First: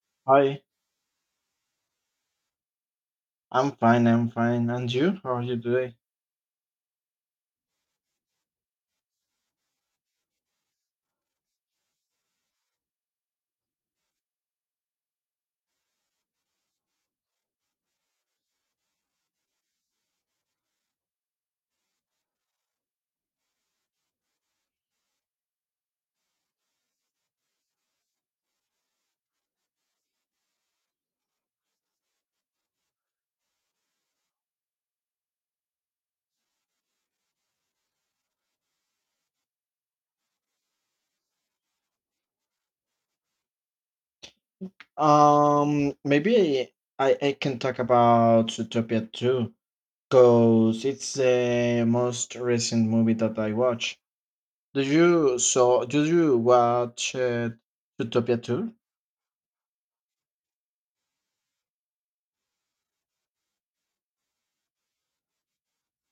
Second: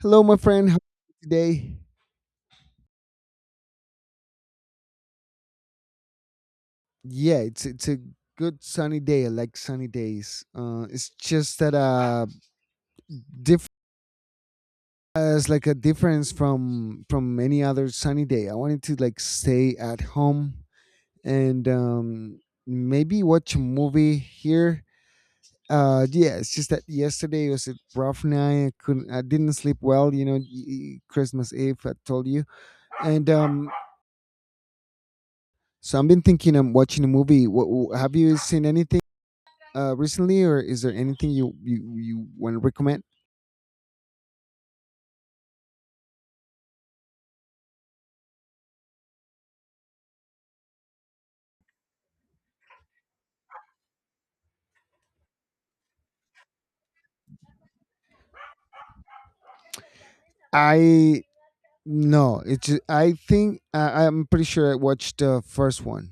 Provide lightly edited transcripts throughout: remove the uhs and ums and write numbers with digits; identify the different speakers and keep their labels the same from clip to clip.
Speaker 1: Hello, my
Speaker 2: Hi,
Speaker 1: friend. How are you today?
Speaker 2: I'm fine, I'm fine. And you? How are you today?
Speaker 1: Yeah, It's a good sunny day. I like sunny days. It's just that diff- as like a difference from any other sunny day. I wanted to like stay at home and maybe watch a movie here. Yeah, it's just that yesterday was a rough night. I didn't sleep well. Christmas Eve. I told you, and so I've been thinking I'm watching a movie. What, have you seen anything? Recently, or is there anything you want to recommend?
Speaker 2: Maybe I can talk about Zootopia 2 because it's the most recent movie that I watched. Did you saw? Did you watch Zootopia 2?
Speaker 1: I No, it's I think I'm pretty sure I watched the first one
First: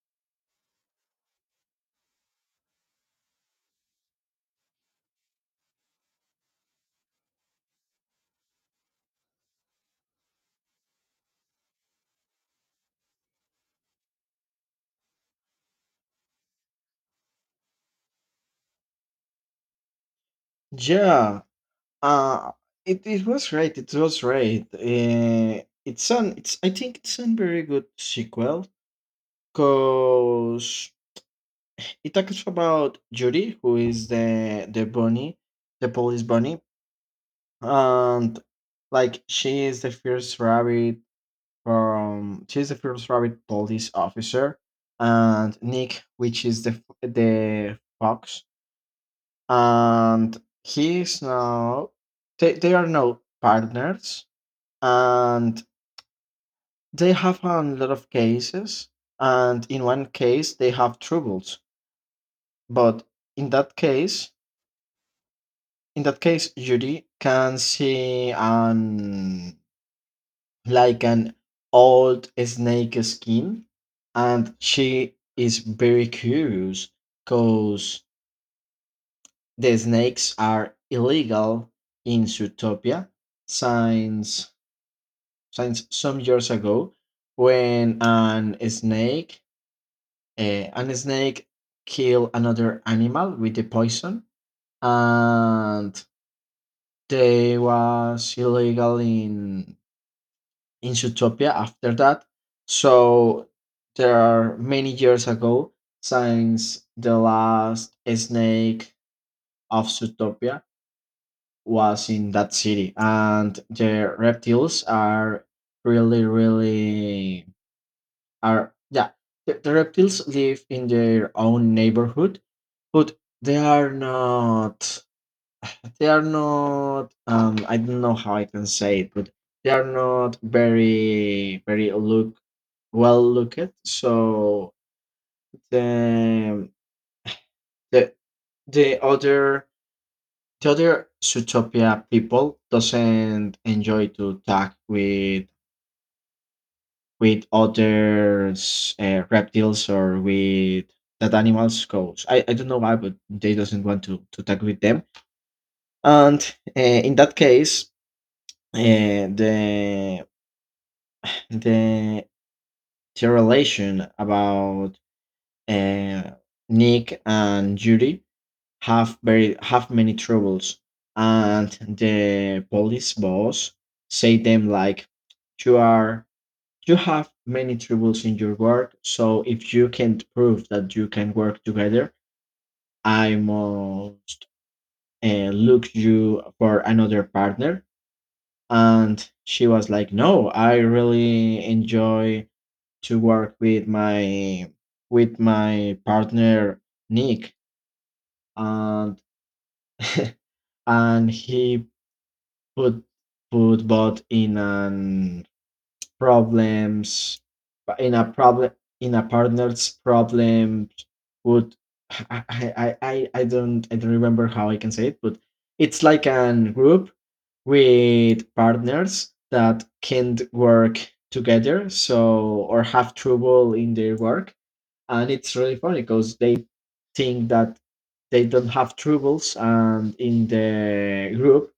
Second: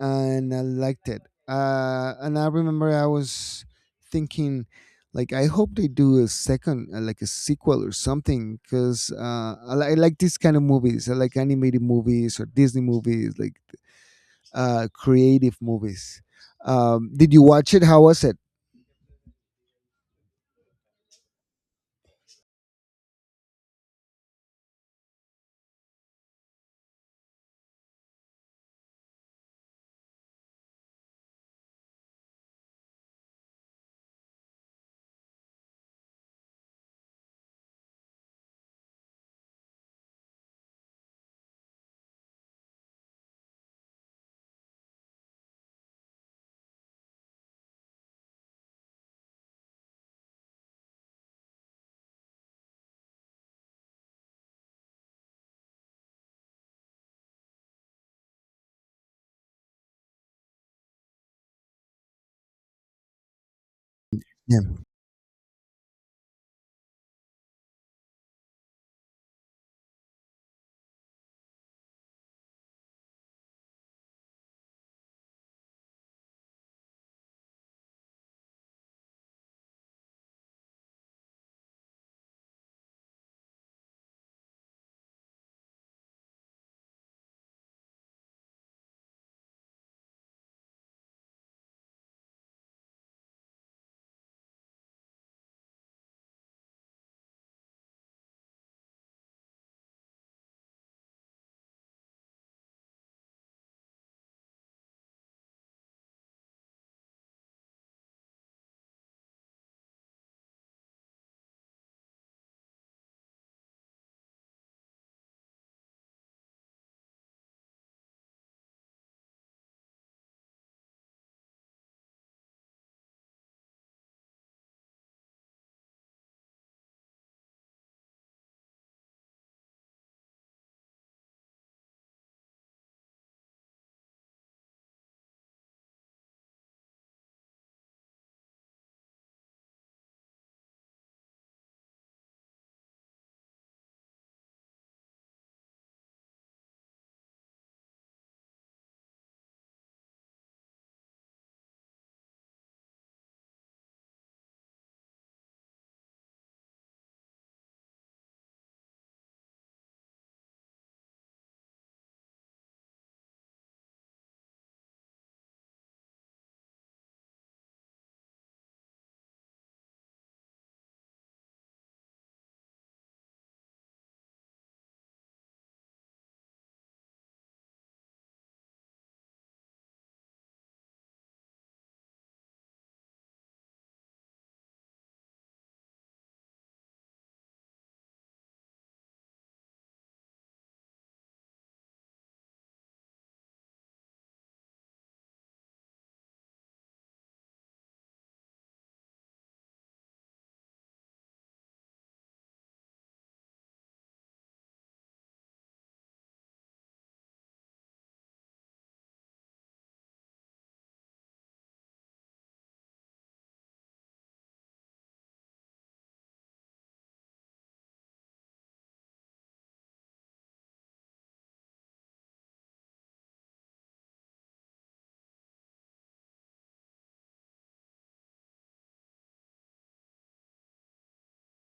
Speaker 1: and I liked it. And I remember I was thinking, like, I hope they do a second, like a sequel or something, because I like these kind of movies. I like animated movies or Disney movies, like creative movies. Did you watch it? How was it?
Speaker 2: Yeah. Uh it was great. It was great. It's an it's I think it's a very good sequel because it talks about Judy, who is the bunny, the police bunny, and like she is the first rabbit from she's the first rabbit police officer, and Nick, which is the fox, and he's now they are now partners, and they have a lot of cases, and in one case they have troubles, but in that case in that case, Judy can see an old snake skin, and she is very curious because the snakes are illegal in Zootopia since since some years ago when an snake an snake killed another animal with the poison and they was illegal in Zootopia after that. So there are many years ago since the last snake of Zootopia was in that city, and the reptiles are really, really are yeah. The reptiles live in their own neighborhood, but they are not they are not. I don't know how I can say it, but they are not very, very look well looked. So the the the other the other Zootopia people doesn't enjoy to talk with other reptiles or with that animals goes. I don't know why, but they doesn't want to talk with them. And in that case, uh, the the the relation about uh, Nick and Judy have very have many troubles, and the police boss say them like, "You are you have many troubles in your work, so if you can't prove that you can work together, I must look you for another partner." And she was like, "No, I really enjoy." to work with my partner Nick, and and he put put both in an problems in a problem in a partner's problem would I, I don't I don't remember how I can say it, but it's like an group with partners that can't work together so or have trouble in their work, and it's really funny because they think that they don't have troubles, and in the group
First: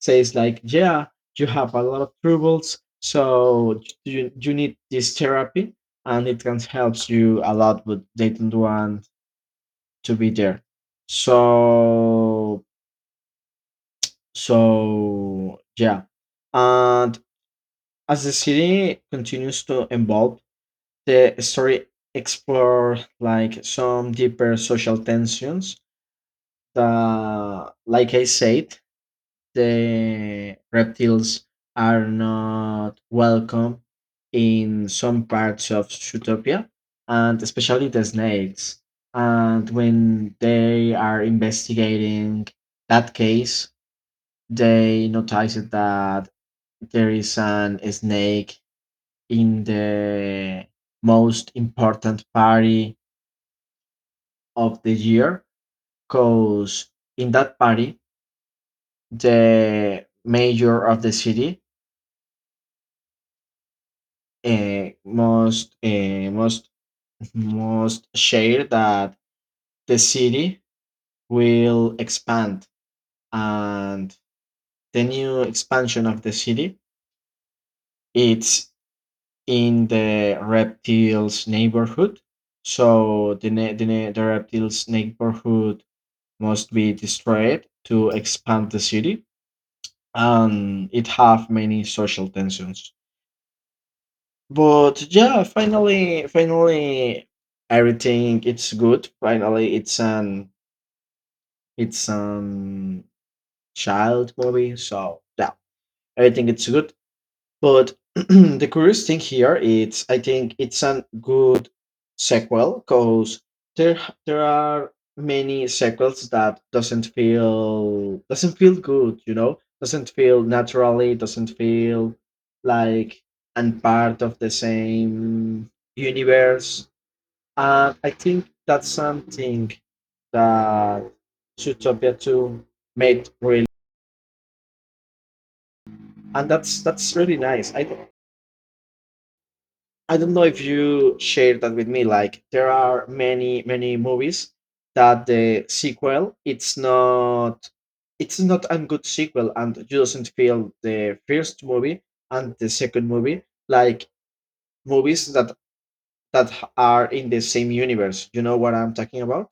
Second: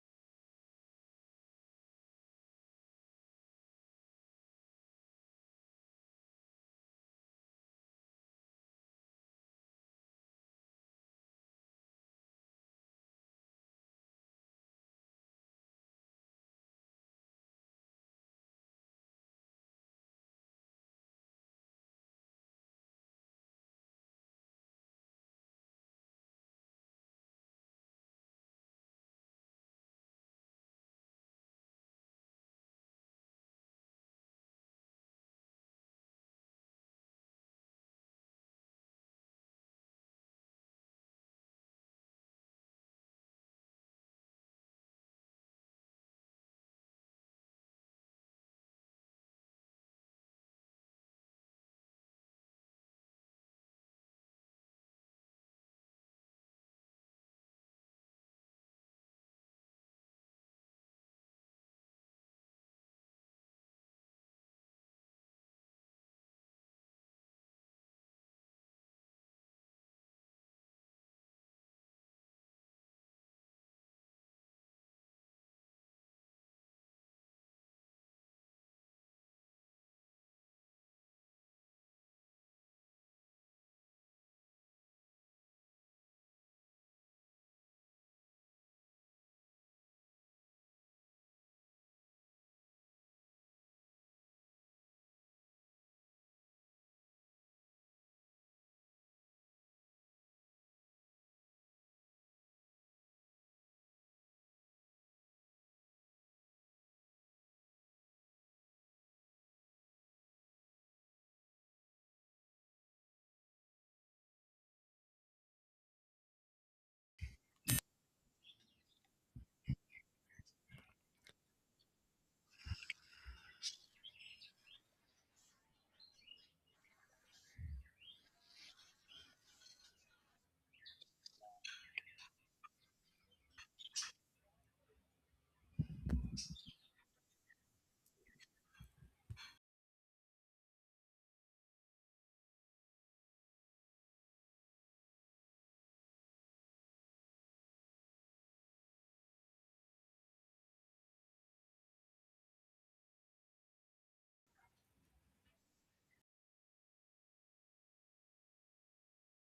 Speaker 2: says like yeah, you have a lot of troubles, so you need this therapy, and it can help you a lot, but they don't want to be there, so so yeah. And as the city continues to evolve, the story explores like some deeper social tensions, like I said, the reptiles are not welcome in some parts of Zootopia, and especially the snakes. And when they are investigating that case, they noticed that there is an snake in the most important party of the year, because in that party the mayor of the city uh, must uh, must must share that the city will expand, and the new expansion of the city it's in the reptiles neighborhood, so the reptiles neighborhood must be destroyed to expand the city, and it have many social tensions. But yeah, finally, finally, everything it's good. Finally, it's an child movie, so yeah, everything it's good. But the curious thing here is, I think it's a good sequel, because there there are many sequels that doesn't feel good, doesn't feel naturally, doesn't feel like and part of the same universe. And I think that's something that Zootopia 2 made really, and that's really nice. I don't know if you share that with me. Like there are many, many movies that the sequel it's not a good sequel, and you doesn't feel the first movie and the second movie like movies that are in the same universe. You know what I'm talking about?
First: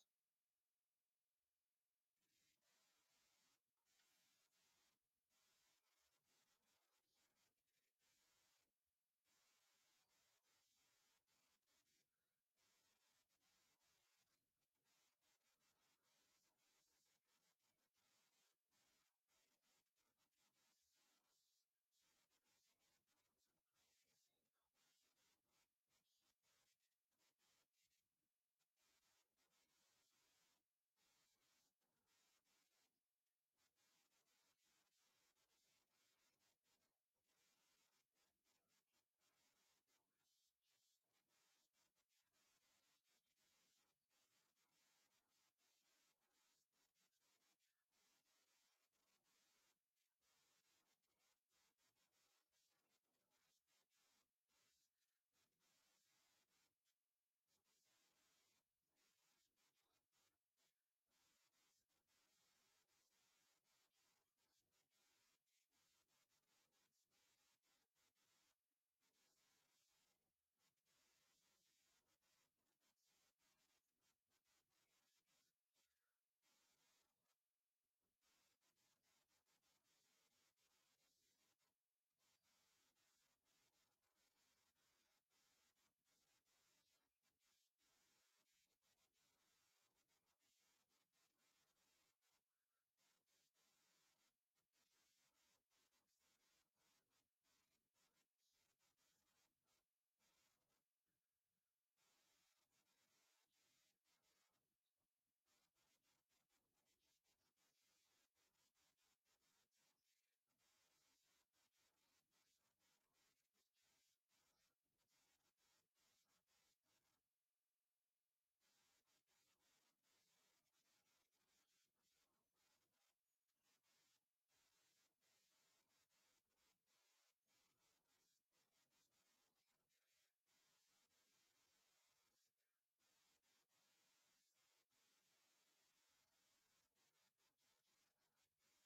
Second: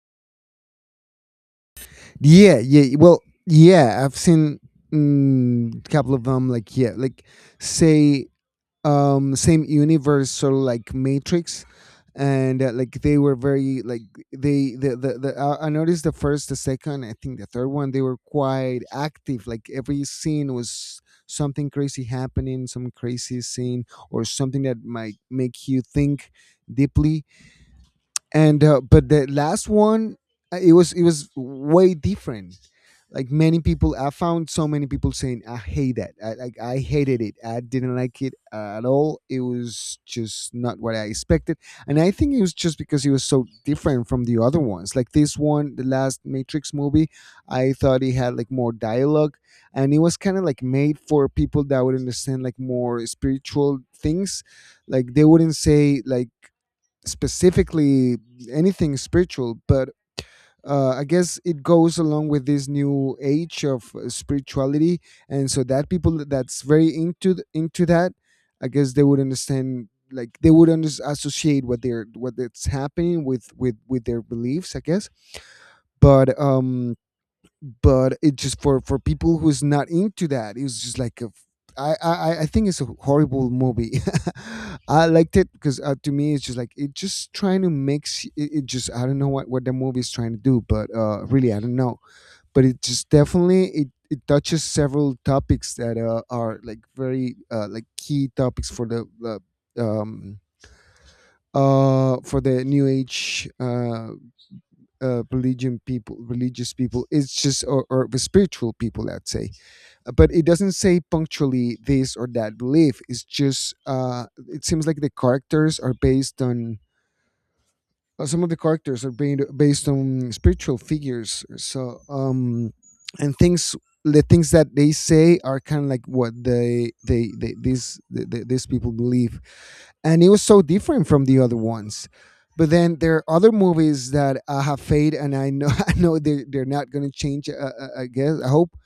Speaker 1: Yeah, yeah. Well, yeah, I've seen a couple of them. Like, yeah, like say, same universe, sort of like Matrix, and like they were very like they the I noticed the first, the second, I think the third one, they were quite active. Like every scene was something crazy happening, some crazy scene or something that might make you think deeply and but the last one, it was way different, like many people I found. So many people saying I hate that, I I hated it, I didn't like it at all. It was just not what I expected, and I think it was just because it was so different from the other ones, like this one, the last Matrix movie. I thought it had like more dialogue and it was kind of like made for people that would understand like more spiritual things. Like they wouldn't say like specifically anything spiritual, but I guess it goes along with this new age of spirituality, and so that people that's very into that, I guess they would understand, like they would associate what they're what that's happening with with their beliefs, I guess. But um, but it just, for people who's not into that, it was just like a I think it's a horrible movie. I liked it because to me it's just like it just trying to mix. It just, I don't know what the movie is trying to do, but really I don't know. But it just definitely it touches several topics that are like very like key topics um for the new age religion people, religious people. It's just, or the spiritual people, let's say. But it doesn't say punctually this or that belief. It's just it seems like the characters are based on some of the characters are being based on spiritual figures, so and things, the things that they say are kind of like what they these the- these people believe, and it was so different from the other ones. But then there are other movies that have fade, and I know I know they they're not going to change I guess I hope,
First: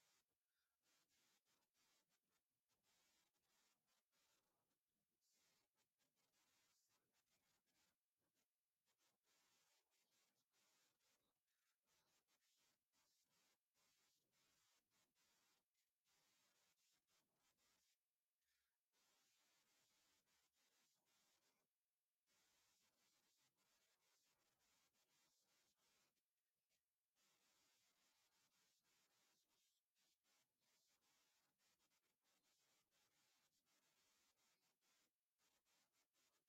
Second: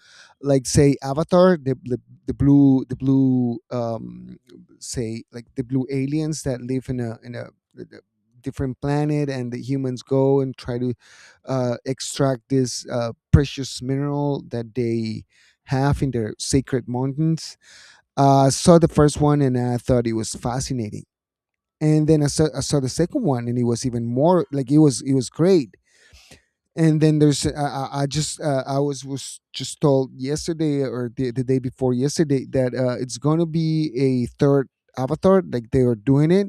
Speaker 1: like say Avatar, the the blue say like the blue aliens that live in a different planet and the humans go and try to extract this precious mineral that they have in their sacred mountains. I saw the first one and I thought it was fascinating. And then I saw the second one and it was even more like, it was great. And then there's I just I was just told yesterday or the day before yesterday that it's going to be a third Avatar, like they are doing it,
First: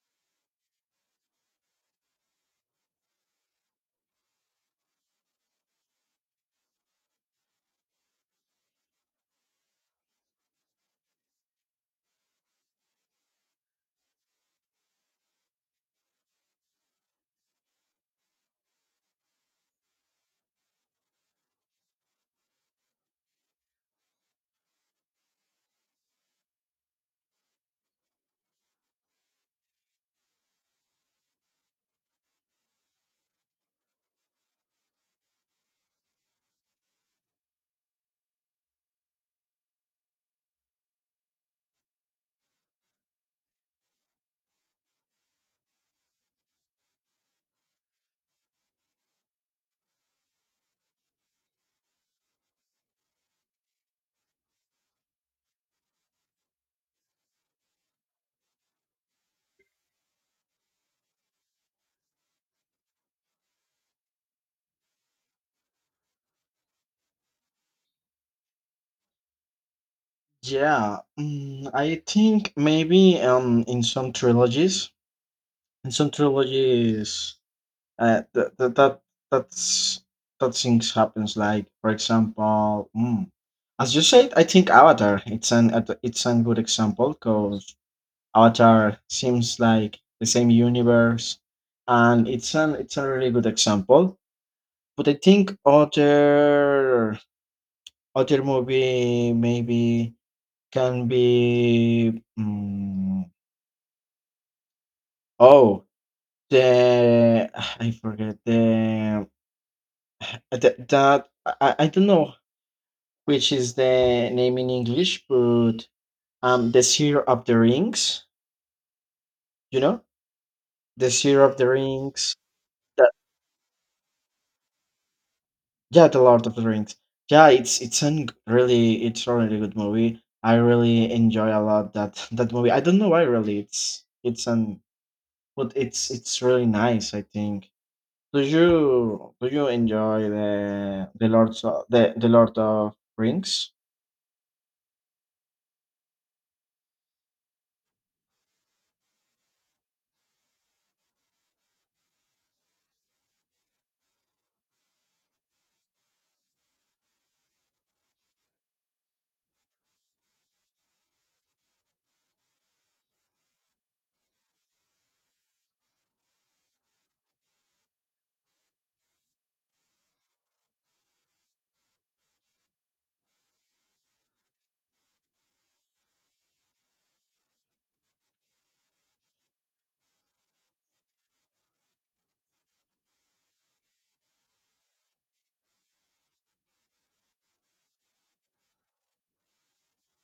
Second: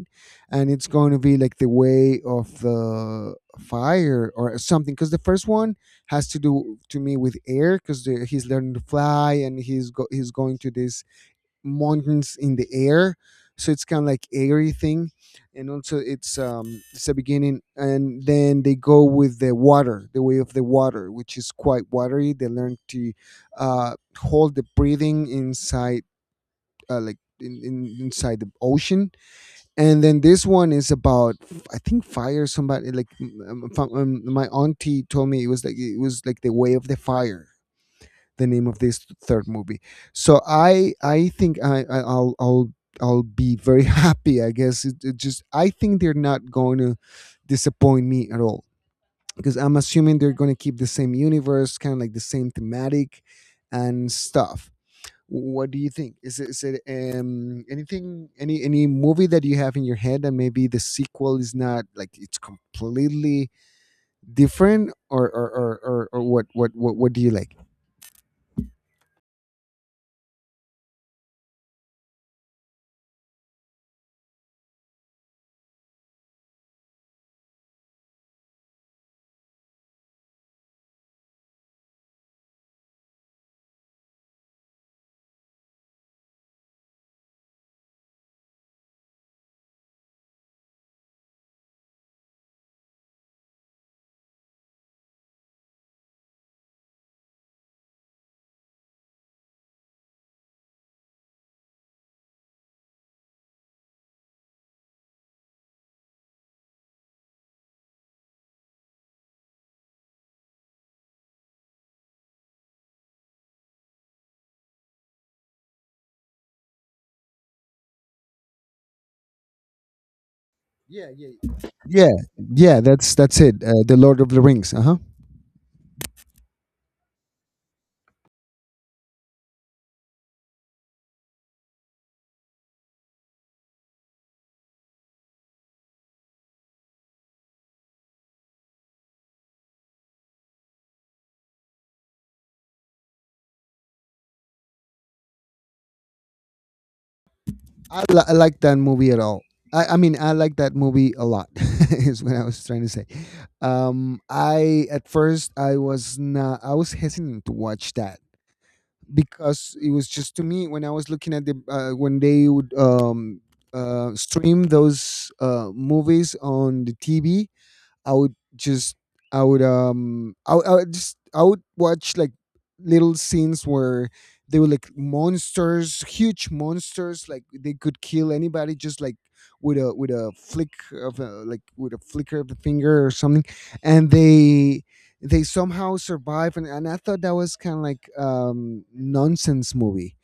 Speaker 1: and it's going to be like the way of the fire or something, because the first one has to do, to me, with air, because he's learning to fly and he's going to this mountains in the air, so it's kind of like airy thing. And also it's the beginning, and then they go with the water, the way of the water, which is quite watery. They learn to hold the breathing inside, like inside the ocean. And then this one is about, I think, fire, somebody like my auntie told me it was like, it was like the way of the fire, the name of this third movie. So I think I'll I'll be very happy. I guess it just, I think they're not going to disappoint me at all, because I'm assuming they're going to keep the same universe, kind of like the same thematic and stuff. What do you think? Is it anything, any movie that you have in your head that maybe the sequel is not like, it's completely different, or what, what do you like?
Speaker 2: Yeah, mm, I think maybe in some trilogies Uh, that that that that's that things happens. Like for example, mm, as you said, I think Avatar. It's a good example because Avatar seems like the same universe, and it's a really good example. But I think other other movie maybe can be oh the I forget the that, that I don't know which is the name in English, but the Seer of the Rings. You know,
Speaker 1: Yeah,
Speaker 2: the
Speaker 1: yeah.
Speaker 2: Seer of the
Speaker 1: Yeah,
Speaker 2: Rings.
Speaker 1: yeah,
Speaker 2: That,
Speaker 1: that's it. The Lord of the Rings. Uh huh.
Speaker 2: yeah, the Lord of the Rings. Yeah, it's a really good movie. I really enjoy a lot that that movie. I don't know why really it's an but it's really nice. I think. Do you enjoy the Lord of Rings?
Speaker 1: I like that movie at all. I mean, I like that movie a lot. is what I was trying to say. I at first I was not. I was hesitant to watch that because it was just, to me, when I was looking at the when they would stream those movies on the TV. I would just I would I would just I would watch like little scenes where they were like monsters, huge monsters, like they could kill anybody just like with a flick of a, like with a flicker of the finger or something, and they somehow survive, and I thought that was kind of like nonsense movie,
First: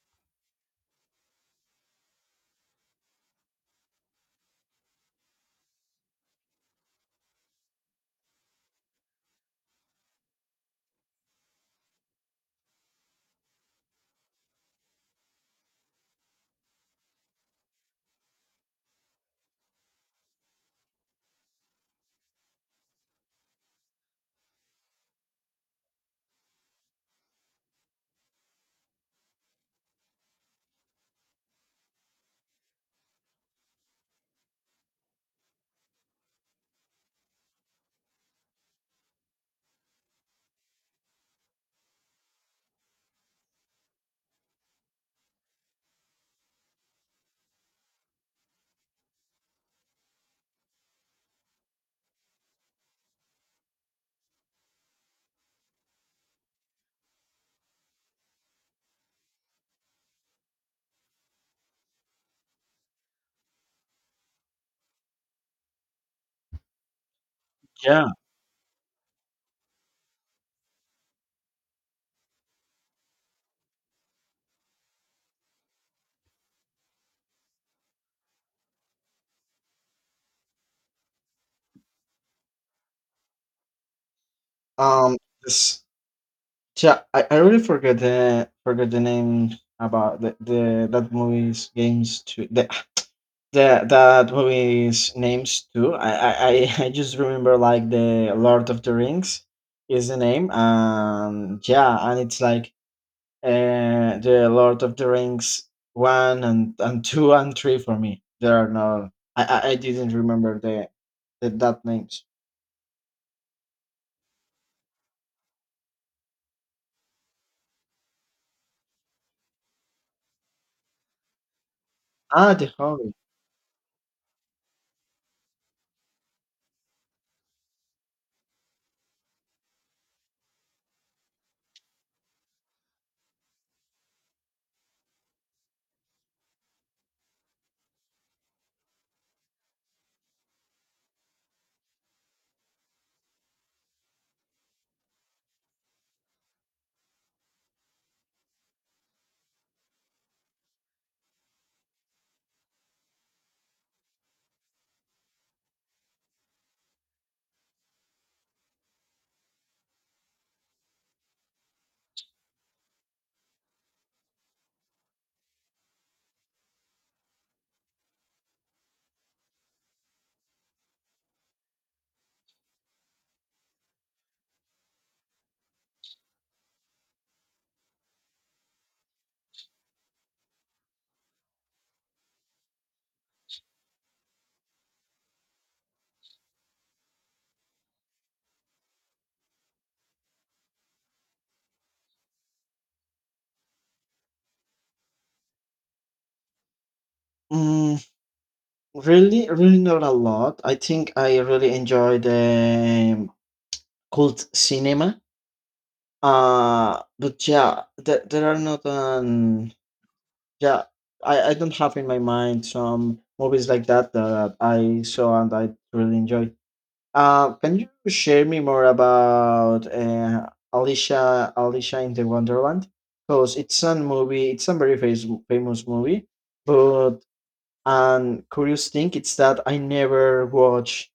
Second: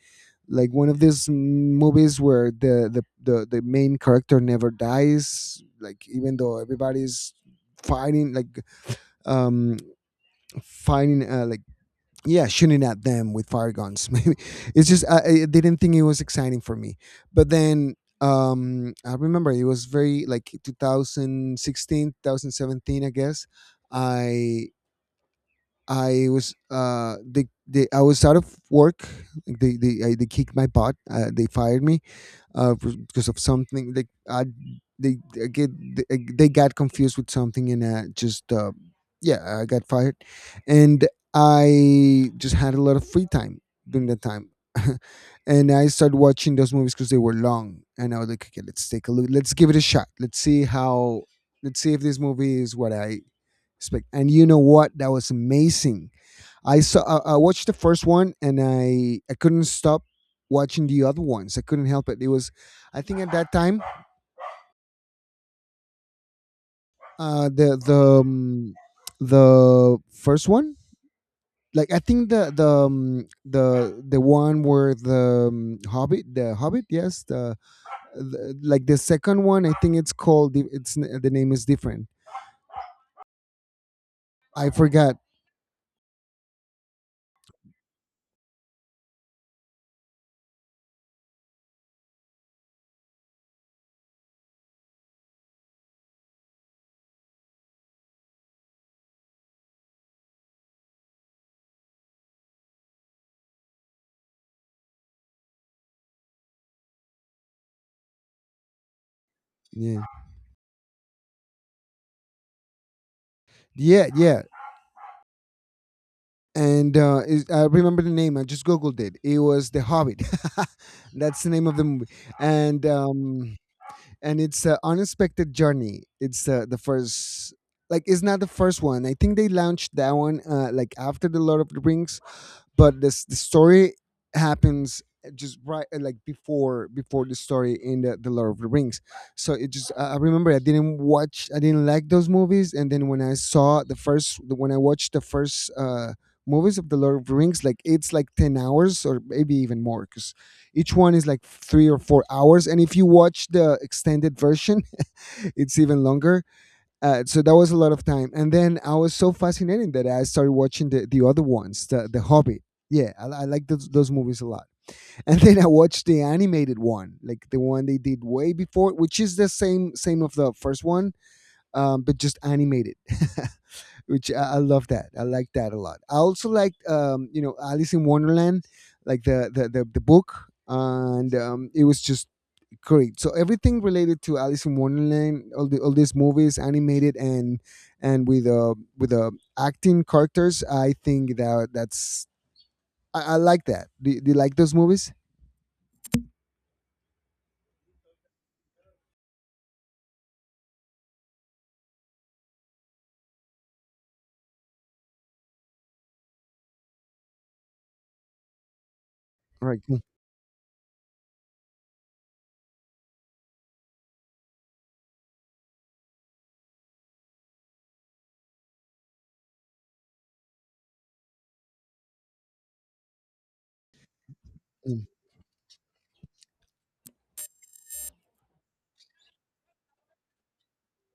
Speaker 1: like one of these movies where the main character never dies, like even though everybody's fighting like um fighting like yeah, shooting at them with fire guns maybe. It's just, I didn't think it was exciting for me, but then I remember it was very like 2016 2017 I guess. I i was they I was out of work, like they kicked my butt, they fired me, because of something, like I, they I get they got confused with something and just yeah, I got fired, and I just had a lot of free time during that time. And I started watching those movies because they were long, and I was like, okay, let's take a look, let's give it a shot, let's see if this movie is what I expect. And you know what? That was amazing. I watched the first one and I couldn't stop watching the other ones. I couldn't help it. It was, I think at that time uh the
Speaker 2: Yeah.
Speaker 1: the um, the first one, like I think the one where the Hobbit, the Hobbit, yes, like the second one, I think it's called it's the name is different, I forgot.
Speaker 2: Um. This, Yeah, I really forget the name about the that movie's games too. The that movie's names too. I I just remember like the Lord of the Rings is the name. Yeah, and it's like the Lord of the Rings one and two and three for me. There are no I
Speaker 1: Yeah,
Speaker 2: didn't remember the that names.
Speaker 1: yeah, yeah. And I remember the name, I just googled it. It was the Hobbit that's the name of the movie.
Speaker 2: Ah, the
Speaker 1: and
Speaker 2: Hobbit.
Speaker 1: um and it's an unexpected journey. It's the first, like, it's not the first one. I think they launched that one like after the Lord of the Rings, but this, the story happens just right like before the story in the Lord of the Rings. So it just, I remember I didn't watch, I didn't like those movies, and then when I watched the first movies of the Lord of the Rings, like, it's like 10 hours or maybe even more, because each one is like 3 or 4 hours, and if you watch the extended version it's even longer. So that was a lot of time, and then I was so fascinated that I started watching the other ones, the Hobbit. Yeah, I like those movies a lot. And then I watched the animated one, like the one they did way before, which is the same of the first one, but just animated. Which I love that. I like that a lot. I also like, you know Alice in Wonderland, like the book, and it was just correct. So everything related to Alice in Wonderland, all these movies, animated and with acting characters. I think that that's I like that. Do you like those movies?
Speaker 2: Mm, really, really not a lot. I think I really enjoy the cult cinema. But yeah, there are not
Speaker 1: Right.
Speaker 2: yeah, I don't have in my mind some movies like that that I saw and I really enjoyed. Can you share me more about Alicia in the Wonderland? Because it's a movie, it's a very famous movie, but an curious thing it's that I never watch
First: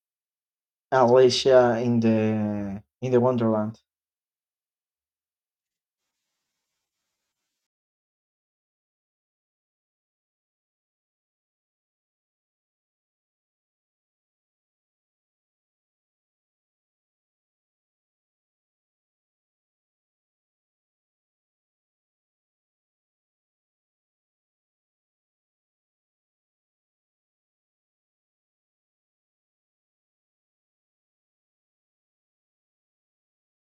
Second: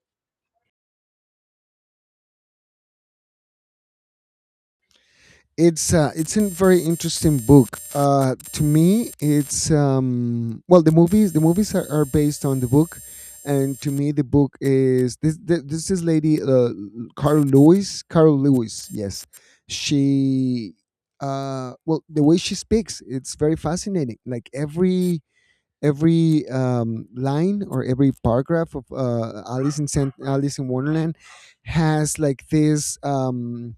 Speaker 2: Alicia in the Wonderland.
Speaker 1: It's a very interesting book. To me, it's well, the movies are based on the book, and to me the book is this this is lady, Carol Lewis. Yes, she, well, the way she speaks, it's very fascinating. Like every line, or every paragraph of Alice in Wonderland has like this. Um,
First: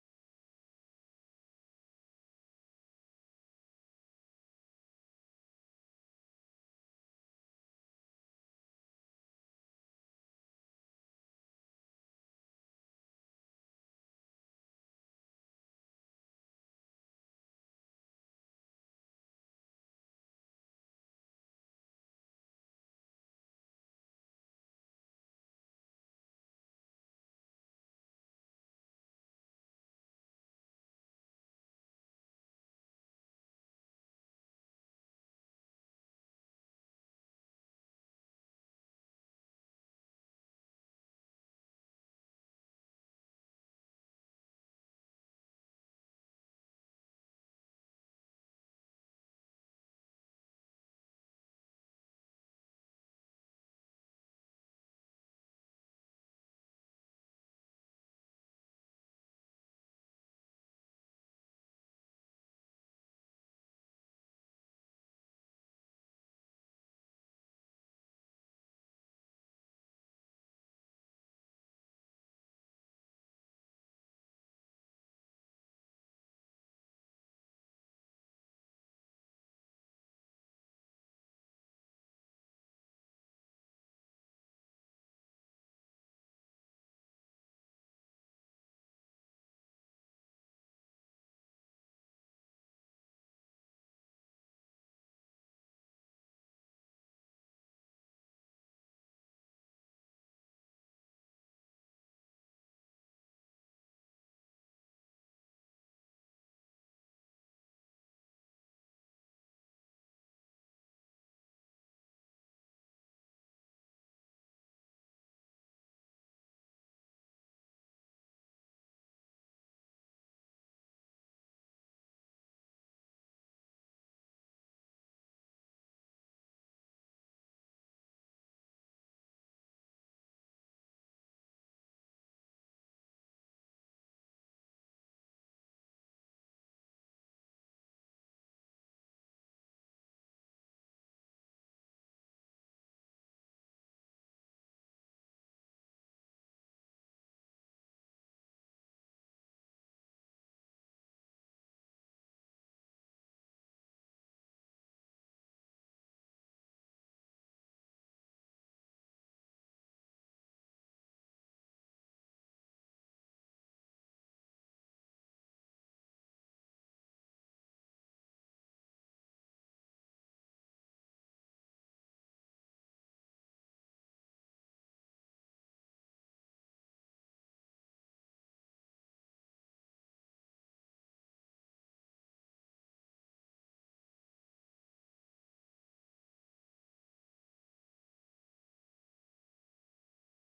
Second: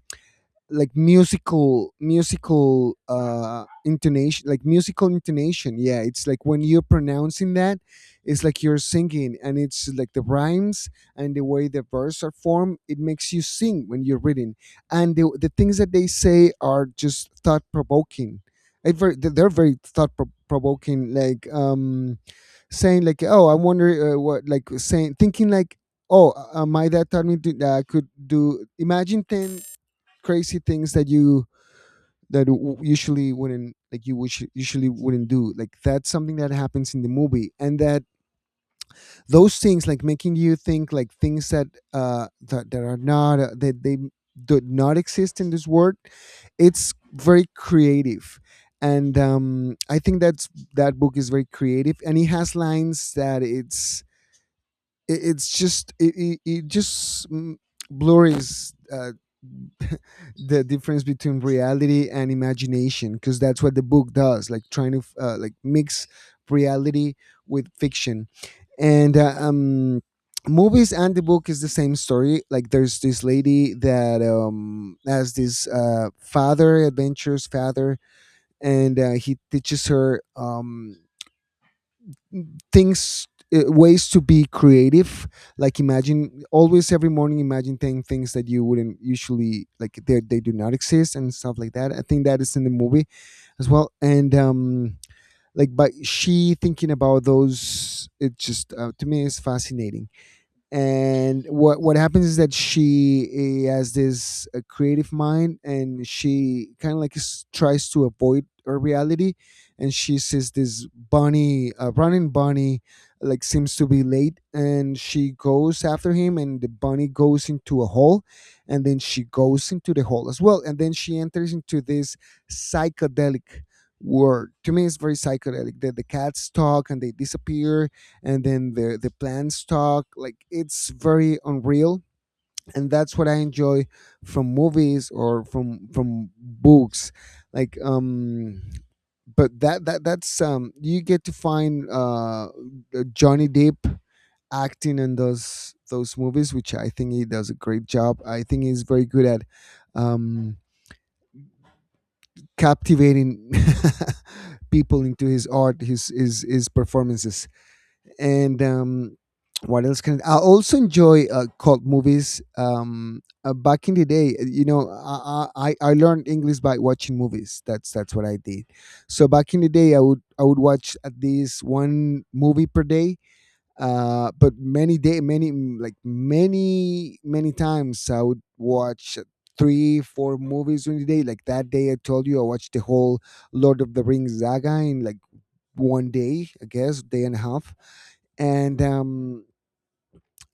Speaker 1: like musical intonation, like musical intonation. Yeah, it's like when you're pronouncing that, it's like you're singing, and it's like the rhymes and the way the verse are formed, it makes you sing when you're reading. And the things that they say are just thought provoking. They're very thought provoking. Like saying like, oh, I wonder, what, like saying, thinking like, oh, my dad taught me that I could do, imagine 10 crazy things that you, that usually wouldn't, like you wish usually wouldn't do. Like that's something that happens in the movie, and that those things like making you think, like things that that are not, that they do not exist in this world. It's very creative, and I think that book is very creative, and it has lines that it's, it, it's just it, it, it just blurs, the difference between reality and imagination, because that's what the book does, like trying to, like mix reality with fiction. And Movies and the book is the same story. Like there's this lady that has this father adventurous father, and he teaches her, things, ways to be creative, like imagine always, every morning, imagine 10 things that you wouldn't usually, like they do not exist and stuff like that. I think that is in the movie as well. And like, but she thinking about those, it just, to me is fascinating. And what happens is that she, has this, creative mind, and she kind of like tries to avoid her reality. And she sees this bunny running bunny, like seems to be late, and she goes after him, and the bunny goes into a hole, and then she goes into the hole as well, and then she enters into this psychedelic world. To me it's very psychedelic, that the cats talk and they disappear, and then the plants talk. Like, it's very unreal, and that's what I enjoy from movies, or from books. Like but that that that's you get to find Johnny Depp acting in those movies, which I think he does a great job. I think he's very good at um captivating people into his art, his performances. And What else? Can I also enjoy, cult movies? Back in the day, you know, I learned English by watching movies. That's what I did. So back in the day, I would watch at least one movie per day. But many day many mm, like many many times I would watch three four movies during the day. Like that day I told you, I watched the whole Lord of the Rings saga in like one day, I guess, day and a half. And um,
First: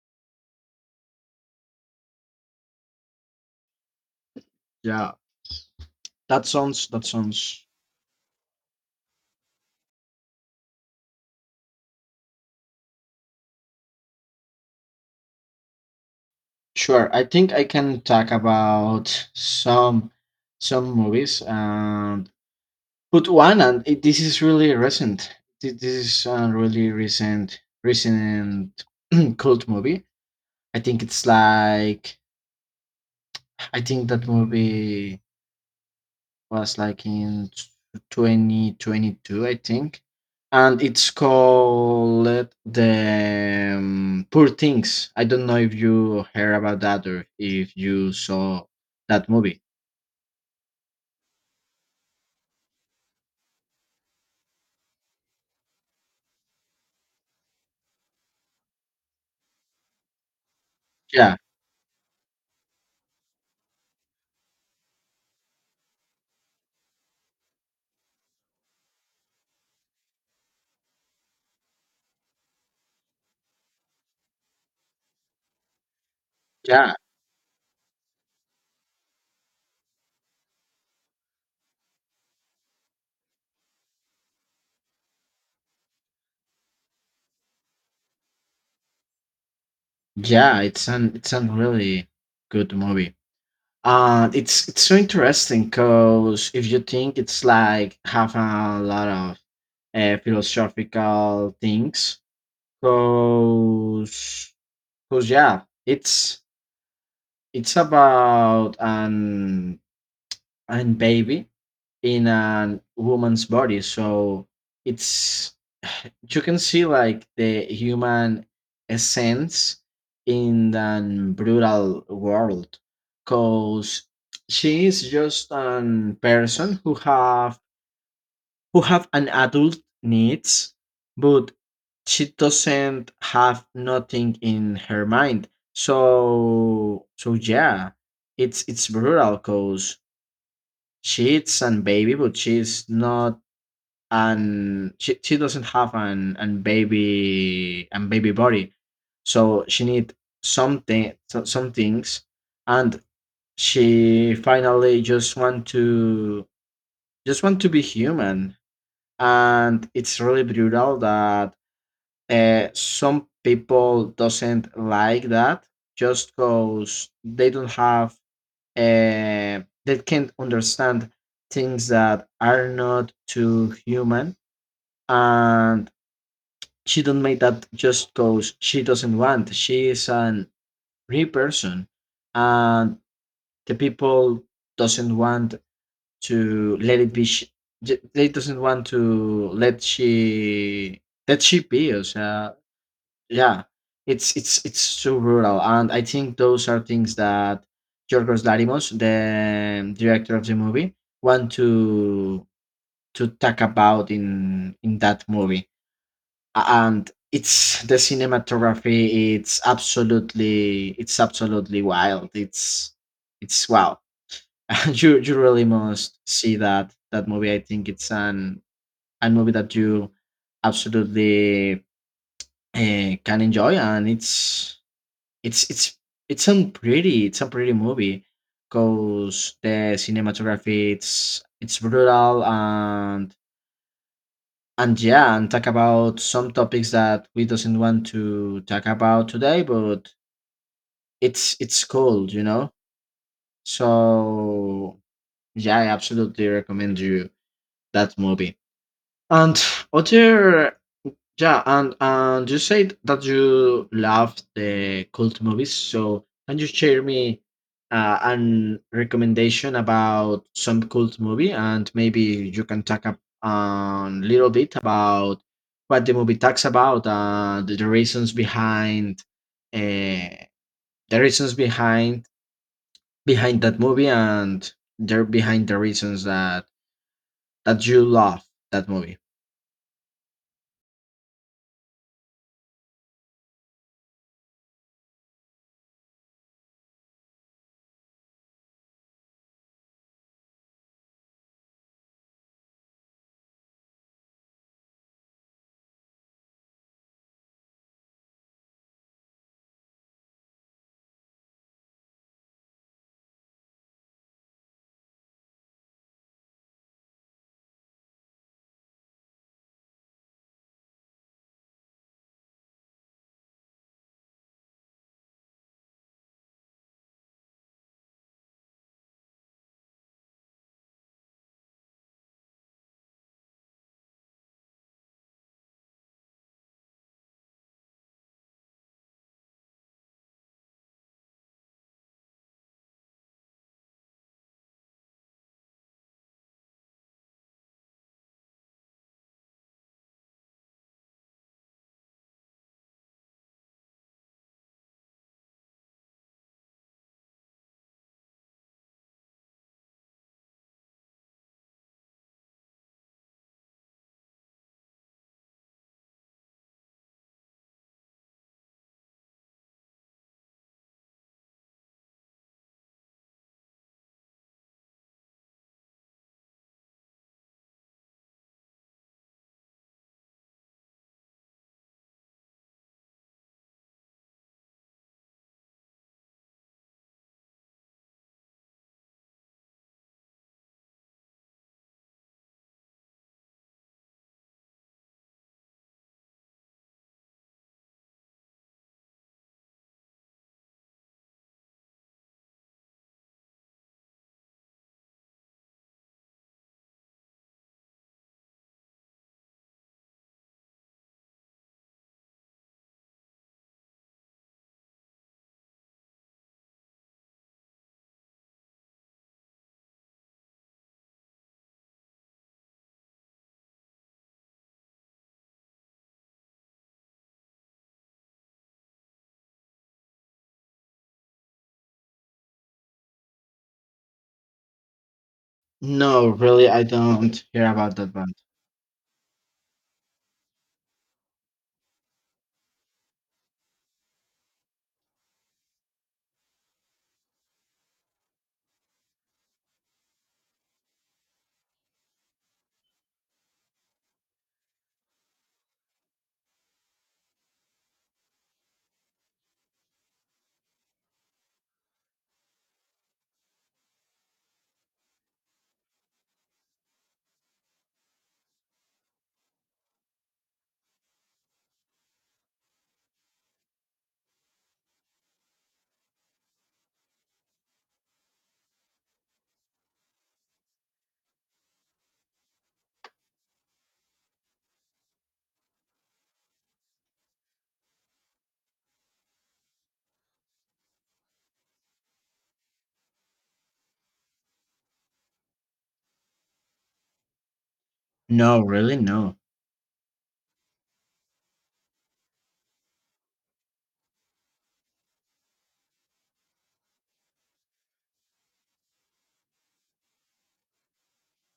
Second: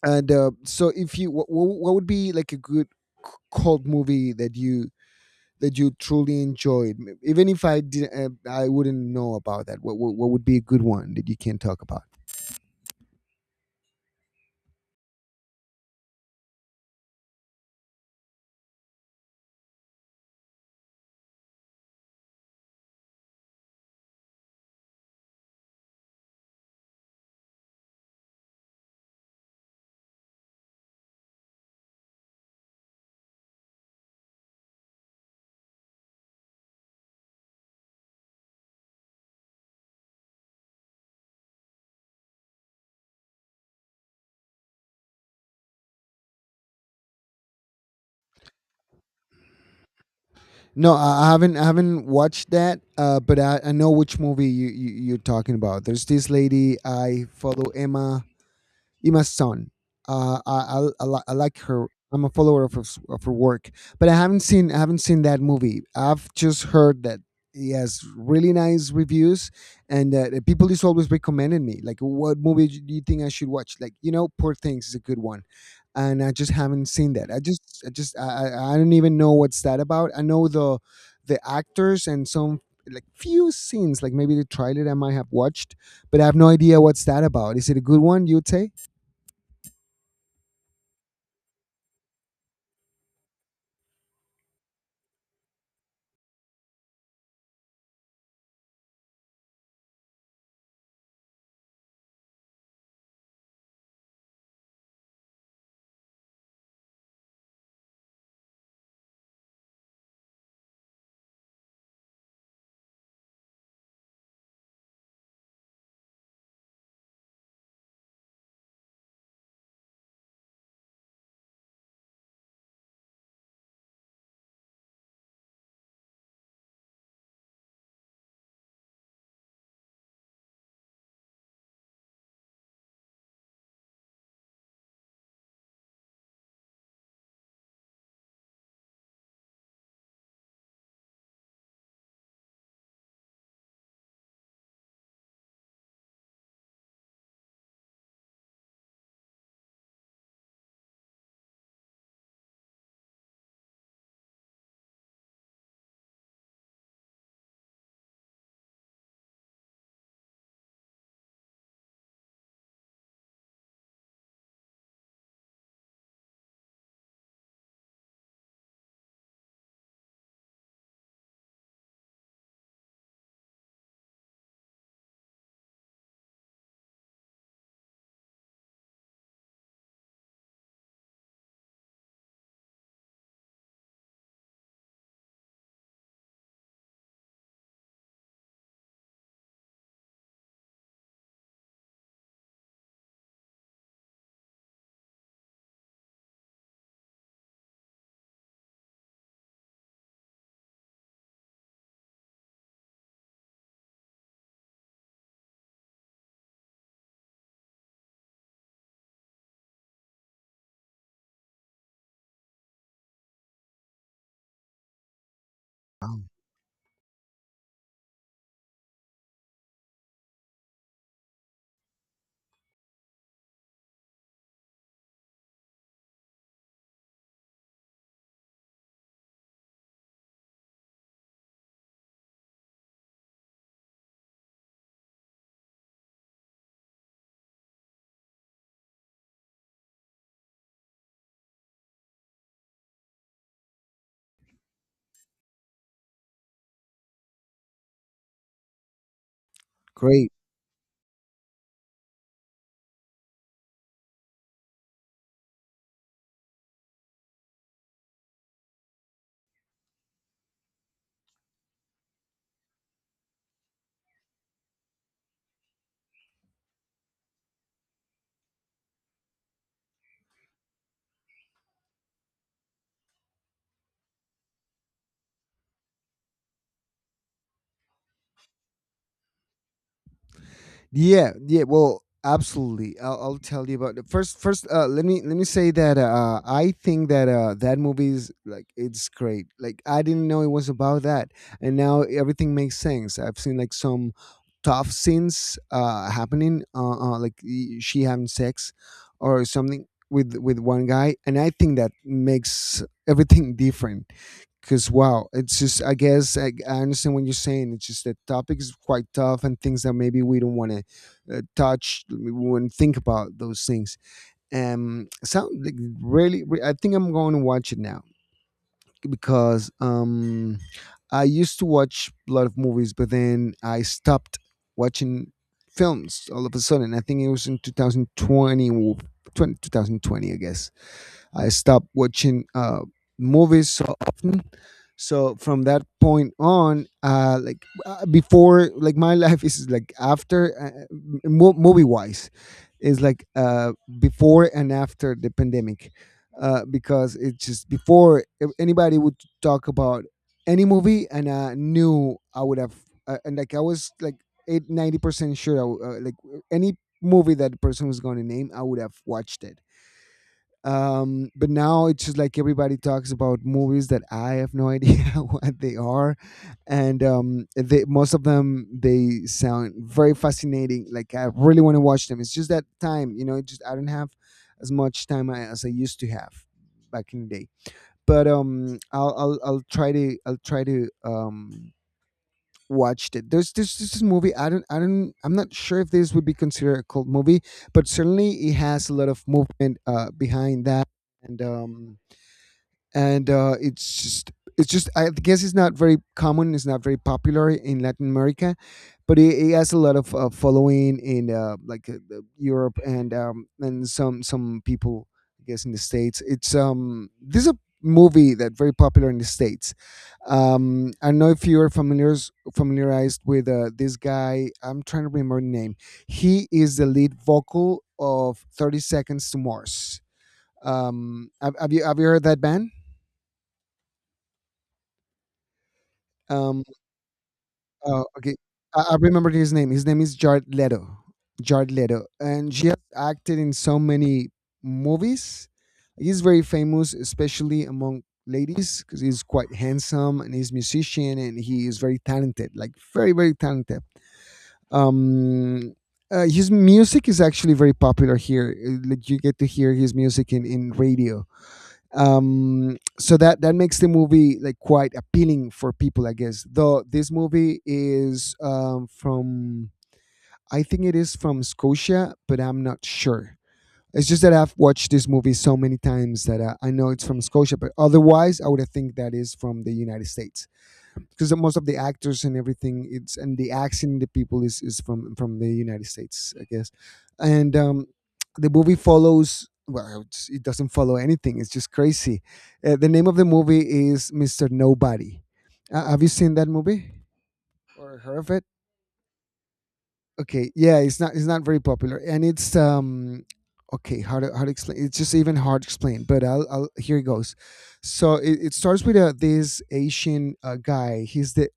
Speaker 1: and so, if you what would be like a good cult movie that you
Speaker 2: Yeah,
Speaker 1: that you truly
Speaker 2: that sounds
Speaker 1: enjoyed,
Speaker 2: that
Speaker 1: even if
Speaker 2: sounds.
Speaker 1: I did, I wouldn't know about that. What would be a good one that you can talk about?
Speaker 2: Sure, I think I can talk about some movies and put one and it, this is really recent. This is a really recent recent cult movie. I think it's like I think that movie was like in 2022, I think. And it's called the Poor Things. I don't know if you heard about that or if you saw that movie.
Speaker 1: No, I haven't. I haven't watched that. But I know which movie you're talking about. There's this lady I follow, Emma Ima's son. I
Speaker 2: Yeah,
Speaker 1: like her. I'm a follower of her work, but I haven't seen that movie. I've just heard that he has really nice reviews, and the people is always recommending me like, "What movie do you think I should watch?" Like, Poor Things is a good one, and I just haven't
Speaker 2: yeah,
Speaker 1: seen that. I just I just I don't even know what's that about. I know the actors and some, like few scenes, like maybe the trailer I might have watched, but I have no idea what's that about. Is it a good one, you'd say?
Speaker 2: yeah. It's an it's a really good movie. And it's so interesting because if you think it's like have a lot of philosophical things, because because yeah, it's about an baby in a woman's body, so it's you can see like the human essence in the brutal world, cause she is just an person who have an adult needs, but she doesn't have nothing in her mind, so so yeah, it's brutal because she's an baby but she's not an she doesn't have an baby an baby body, so she need something so, some things, and she finally just want to be human, and it's really brutal that some people doesn't like that just because they don't have uh, they can't understand things that are not too human, and she don't make that just because she doesn't want, she is an real person, and the people doesn't want to let it they doesn't want to let she be us yeah, it's so rural, and I think those are things that Yorgos Larimos, the director of the movie, want to talk about in that movie. A- and it's the cinematography, it's absolutely wild, it's wow. You really must
Speaker 1: Wow,
Speaker 2: see that that movie. I think it's an a movie that you absolutely can enjoy, and it's it's it's a pretty movie because the cinematography it's brutal, and yeah, and talk about some topics that we doesn't want to talk about today, but it's cool, you know. So yeah, I absolutely recommend you that movie. And
Speaker 1: great.
Speaker 2: other, yeah, and you said that you love the cult movies. So can you share me an recommendation about some cult movie, and maybe you can talk a little bit about what the movie talks about and the reasons behind uh, the reasons behind behind that movie, and there behind the reasons that that you love that movie.
Speaker 1: Yeah, yeah. Well, absolutely. I'll tell you about it. First, let me, say that, I think that, that movie is like it's great. Like I didn't know it was about that, and now everything makes sense. I've seen like some tough scenes, happening, like she having sex or something with one guy, and I think that makes everything different. Because, wow, it's just, I guess, I understand what you're saying. It's just that topic is quite tough, and things that maybe we don't want to, touch, we wouldn't think about those things. Sound like really, I think I'm going to watch it now. Because I used to watch a lot of movies, but then I stopped watching films all of a sudden. I think it was in 2020, I guess. I stopped watching, movies so often. So from that point on, like, before, like my life is like after, movie wise is like before and after the pandemic. Because it's just, before, if anybody would talk about any movie, and I knew, I would have, and like I was like 8 90% sure like any movie that person was going to name, I would have watched it. But now it's just like everybody talks about movies that I have no idea what they are. And they most of them, they sound very fascinating. Like, I really want to watch them. It's just that time, it just, I don't have as much time as I used to have back in the day. But I'll try to watched it. There's this movie. I don't, I'm not sure if this would be considered a cult movie, but certainly it has a lot of movement behind that. And um, and It's just, I guess, it's not very common. It's not very popular in Latin America, but it has a lot of following in, like, the Europe, and some people, I guess, in the states. It's This is a movie that very popular in the states. I don't know if you're familiarized with, this guy. I'm trying to remember the name. He is the lead vocal of 30 Seconds to Mars. Have you heard that band?
Speaker 2: No,
Speaker 1: Um,
Speaker 2: really, I don't care about
Speaker 1: oh,
Speaker 2: that
Speaker 1: okay.
Speaker 2: band.
Speaker 1: I remembered his name. His name is Jared Leto. Jared Leto, and she has acted in so many movies. He's very famous, especially among ladies, because he's quite handsome, and he's musician, and he is very talented, like very, very talented. Um, his music is actually very popular here. Like, you get to hear his music in radio. So that makes the movie like quite appealing for people, I guess. Though this movie is from, I think it is from Scotia, but I'm not sure. It's just that I've watched this movie so many times that I know it's from Scotia, but otherwise I would have think that is from the United States. Because most of the actors and everything, it's, and the accent, the people is from the United States, I guess. And the movie follows, well, it doesn't follow anything, it's just crazy. The name of the movie is Mr. Nobody. Have you seen that movie, or heard of it?
Speaker 2: No, really, no.
Speaker 1: Okay, yeah, it's not, very popular. And it's, okay, how to explain. It's just even hard to explain, but I'll here it goes. So it starts with, this Asian, guy. He's the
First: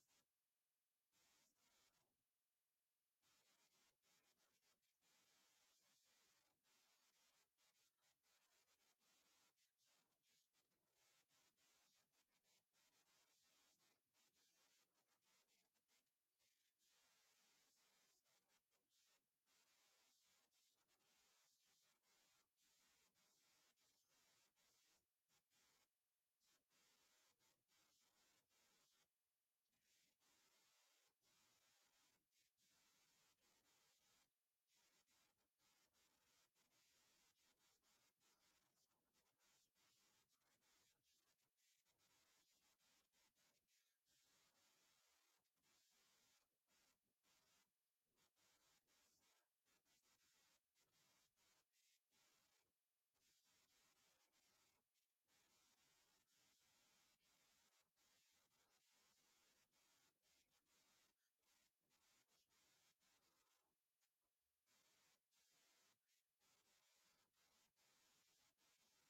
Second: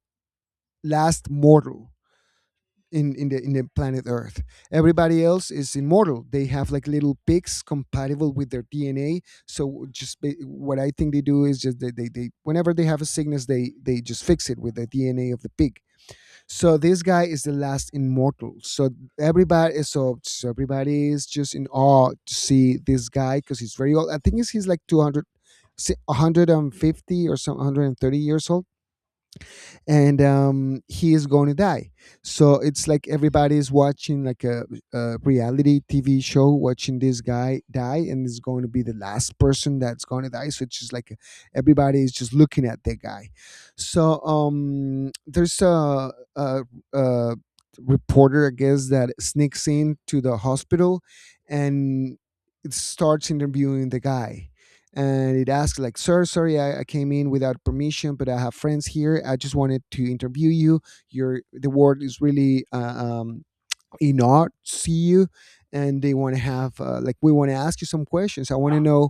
Speaker 1: last mortal in the planet Earth. Everybody else is immortal. They have like little pigs compatible with their DNA. So just what I think they do is just they, whenever they have a sickness, they just fix it with the DNA of the pig. So this guy is the last immortal. So everybody is just in awe to see this guy because he's very old. I think he's like 200 150 or some 130 years old and he is going to die. So it's like everybody's watching like a reality TV show, watching this guy die, and is going to be the last person that's going to die. So it's just like everybody is just looking at that guy. So there's a reporter, I guess, that sneaks in to the hospital and it starts interviewing the guy, and it asked like, "Sir, sorry, I came in without permission, but I have friends here. I just wanted to interview you. Your the word is really in awe to see you, and they want to have like, we want to ask you some questions. I want to know,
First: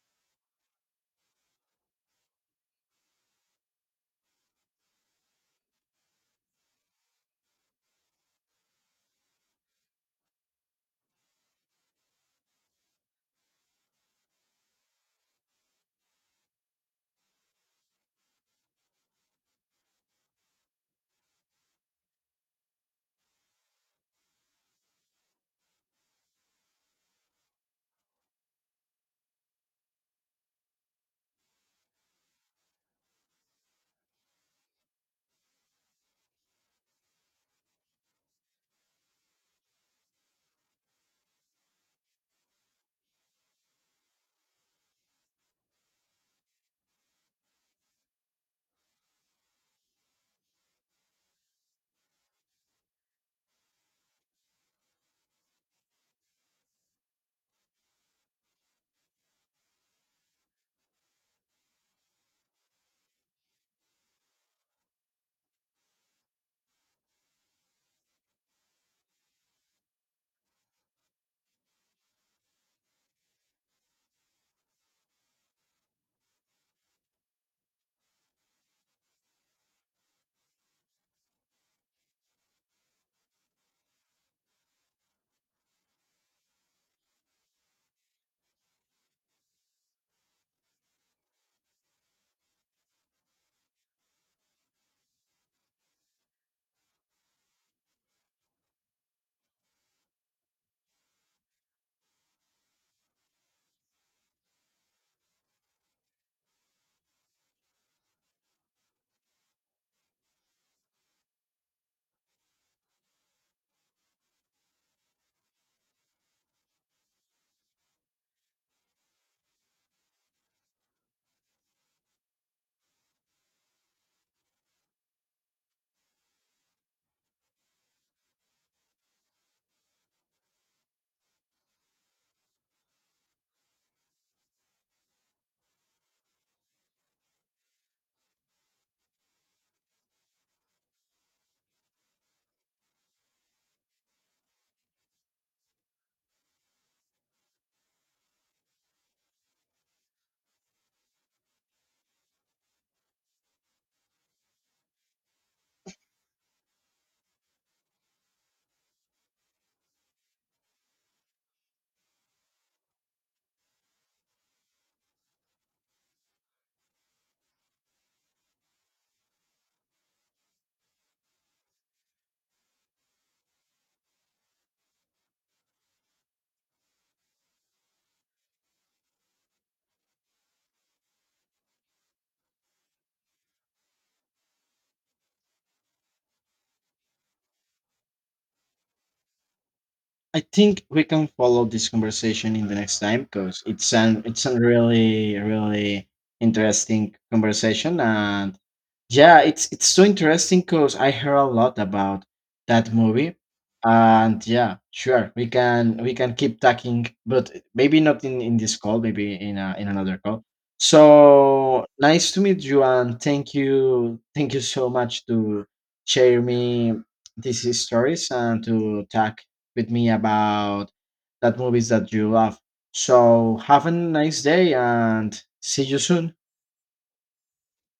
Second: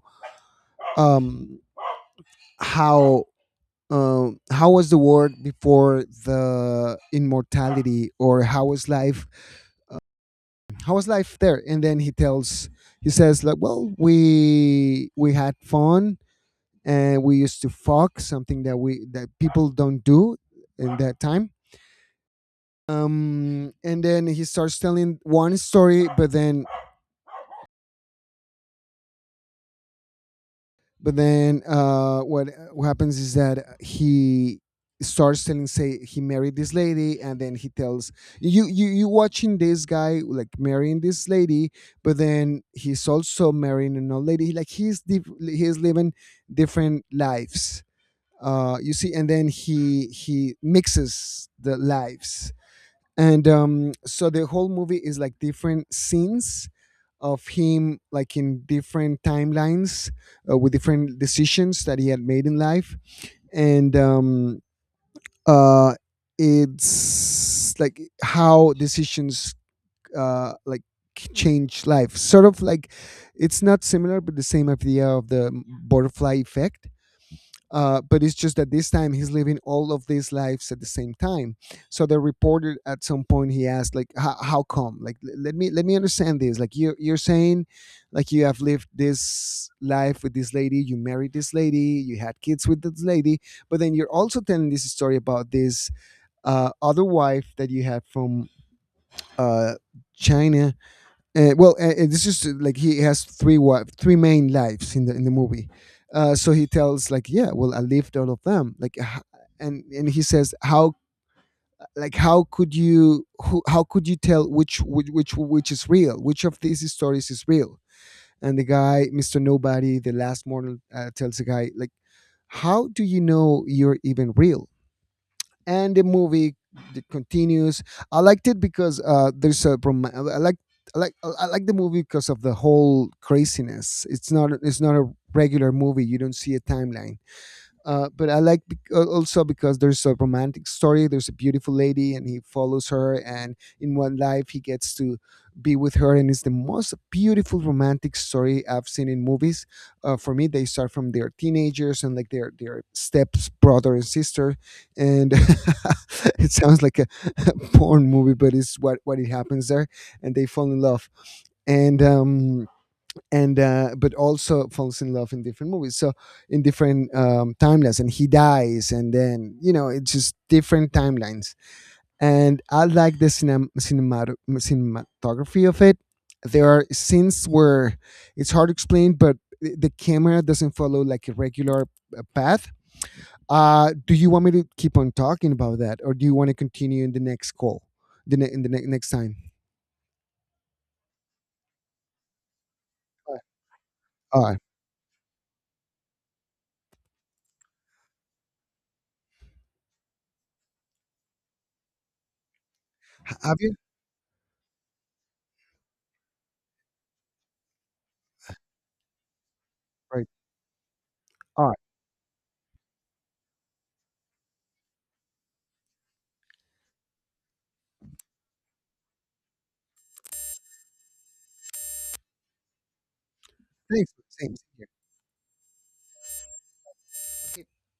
Speaker 1: um how, how was the world before the immortality, or how was life, how was life there?" And then he tells, he says like, "Well, we had fun and we used to fuck something that we, that people don't do in that time." And then he starts telling one story, but then, but then what happens is that he starts telling, say, he married this lady, and then he tells, you watching this guy like marrying this lady, but then he's also marrying an old lady, like he's he's living different lives, you see. And then he mixes the lives, and so the whole movie is like different scenes of him, like in different timelines, with different decisions that he had made in life. And uh, it's like how decisions, uh, like change life, sort of like, it's not similar, but the same idea of the butterfly effect. But it's just that this time he's living all of these lives at the same time. So the reporter, at some point, he asked, like, How come? Like, let me, let me understand this. Like, you're saying, like, you have lived this life with this lady, you married this lady, you had kids with this lady, but then you're also telling this story about this other wife that you had from uh, China." This is, like, he has three wife, three main lives in the movie. So he tells like, "Yeah, well, I lived all of them." Like, and he says, "How, like, how could you, how could you tell which which is real? Which of these stories is real?" And the guy, Mister Nobody, the last mortal, tells the guy like, "How do you know you're even real?" And the movie, it continues. I liked it because there's a I like the movie because of the whole craziness. It's not a regular movie. You don't see a timeline. But I like also because there's a romantic story. There's a beautiful lady, and he follows her. And in one life, he gets to be with her, and it's the most beautiful romantic story I've seen in movies. For me, they start from their teenagers, and like their steps brother and sister, and it sounds like a porn movie, but it's what it happens there, and they fall in love. And um, and But also falls in love in different movies, so in different timelines, and he dies, and then, you know, it's just different timelines. And I like the cinematography of it. There are scenes where it's hard to explain, but the camera doesn't follow like a regular path. Do you want me to keep on talking about that, or do you want to continue in the next call, the next time?
Speaker 2: I think we can follow this conversation in the next time
Speaker 1: All right.
Speaker 2: because it's an
Speaker 1: All
Speaker 2: it's a
Speaker 1: right.
Speaker 2: really really interesting conversation, and yeah, it's so interesting because I heard a lot about that movie,
Speaker 1: Have you?
Speaker 2: and yeah, sure, we can keep talking, but maybe not in in this call, maybe in a, in another
Speaker 1: Right.
Speaker 2: call.
Speaker 1: All right.
Speaker 2: So nice to meet you, and thank you so much to share me these stories and to talk with me about that movies that you love. So have a
Speaker 1: Thanks.
Speaker 2: nice
Speaker 1: Thanks.
Speaker 2: day and see you soon.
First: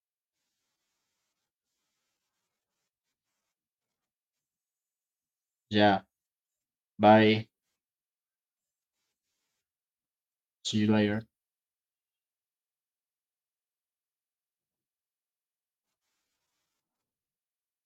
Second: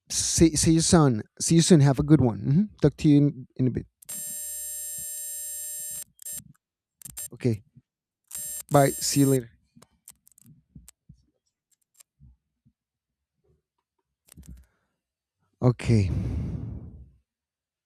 Speaker 1: See you soon. See you soon. Have a good one. Talk to you in a bit.
Speaker 2: Yeah, bye.
Speaker 1: Okay. Bye. See you later.
Speaker 2: See you later.
Speaker 1: Okay.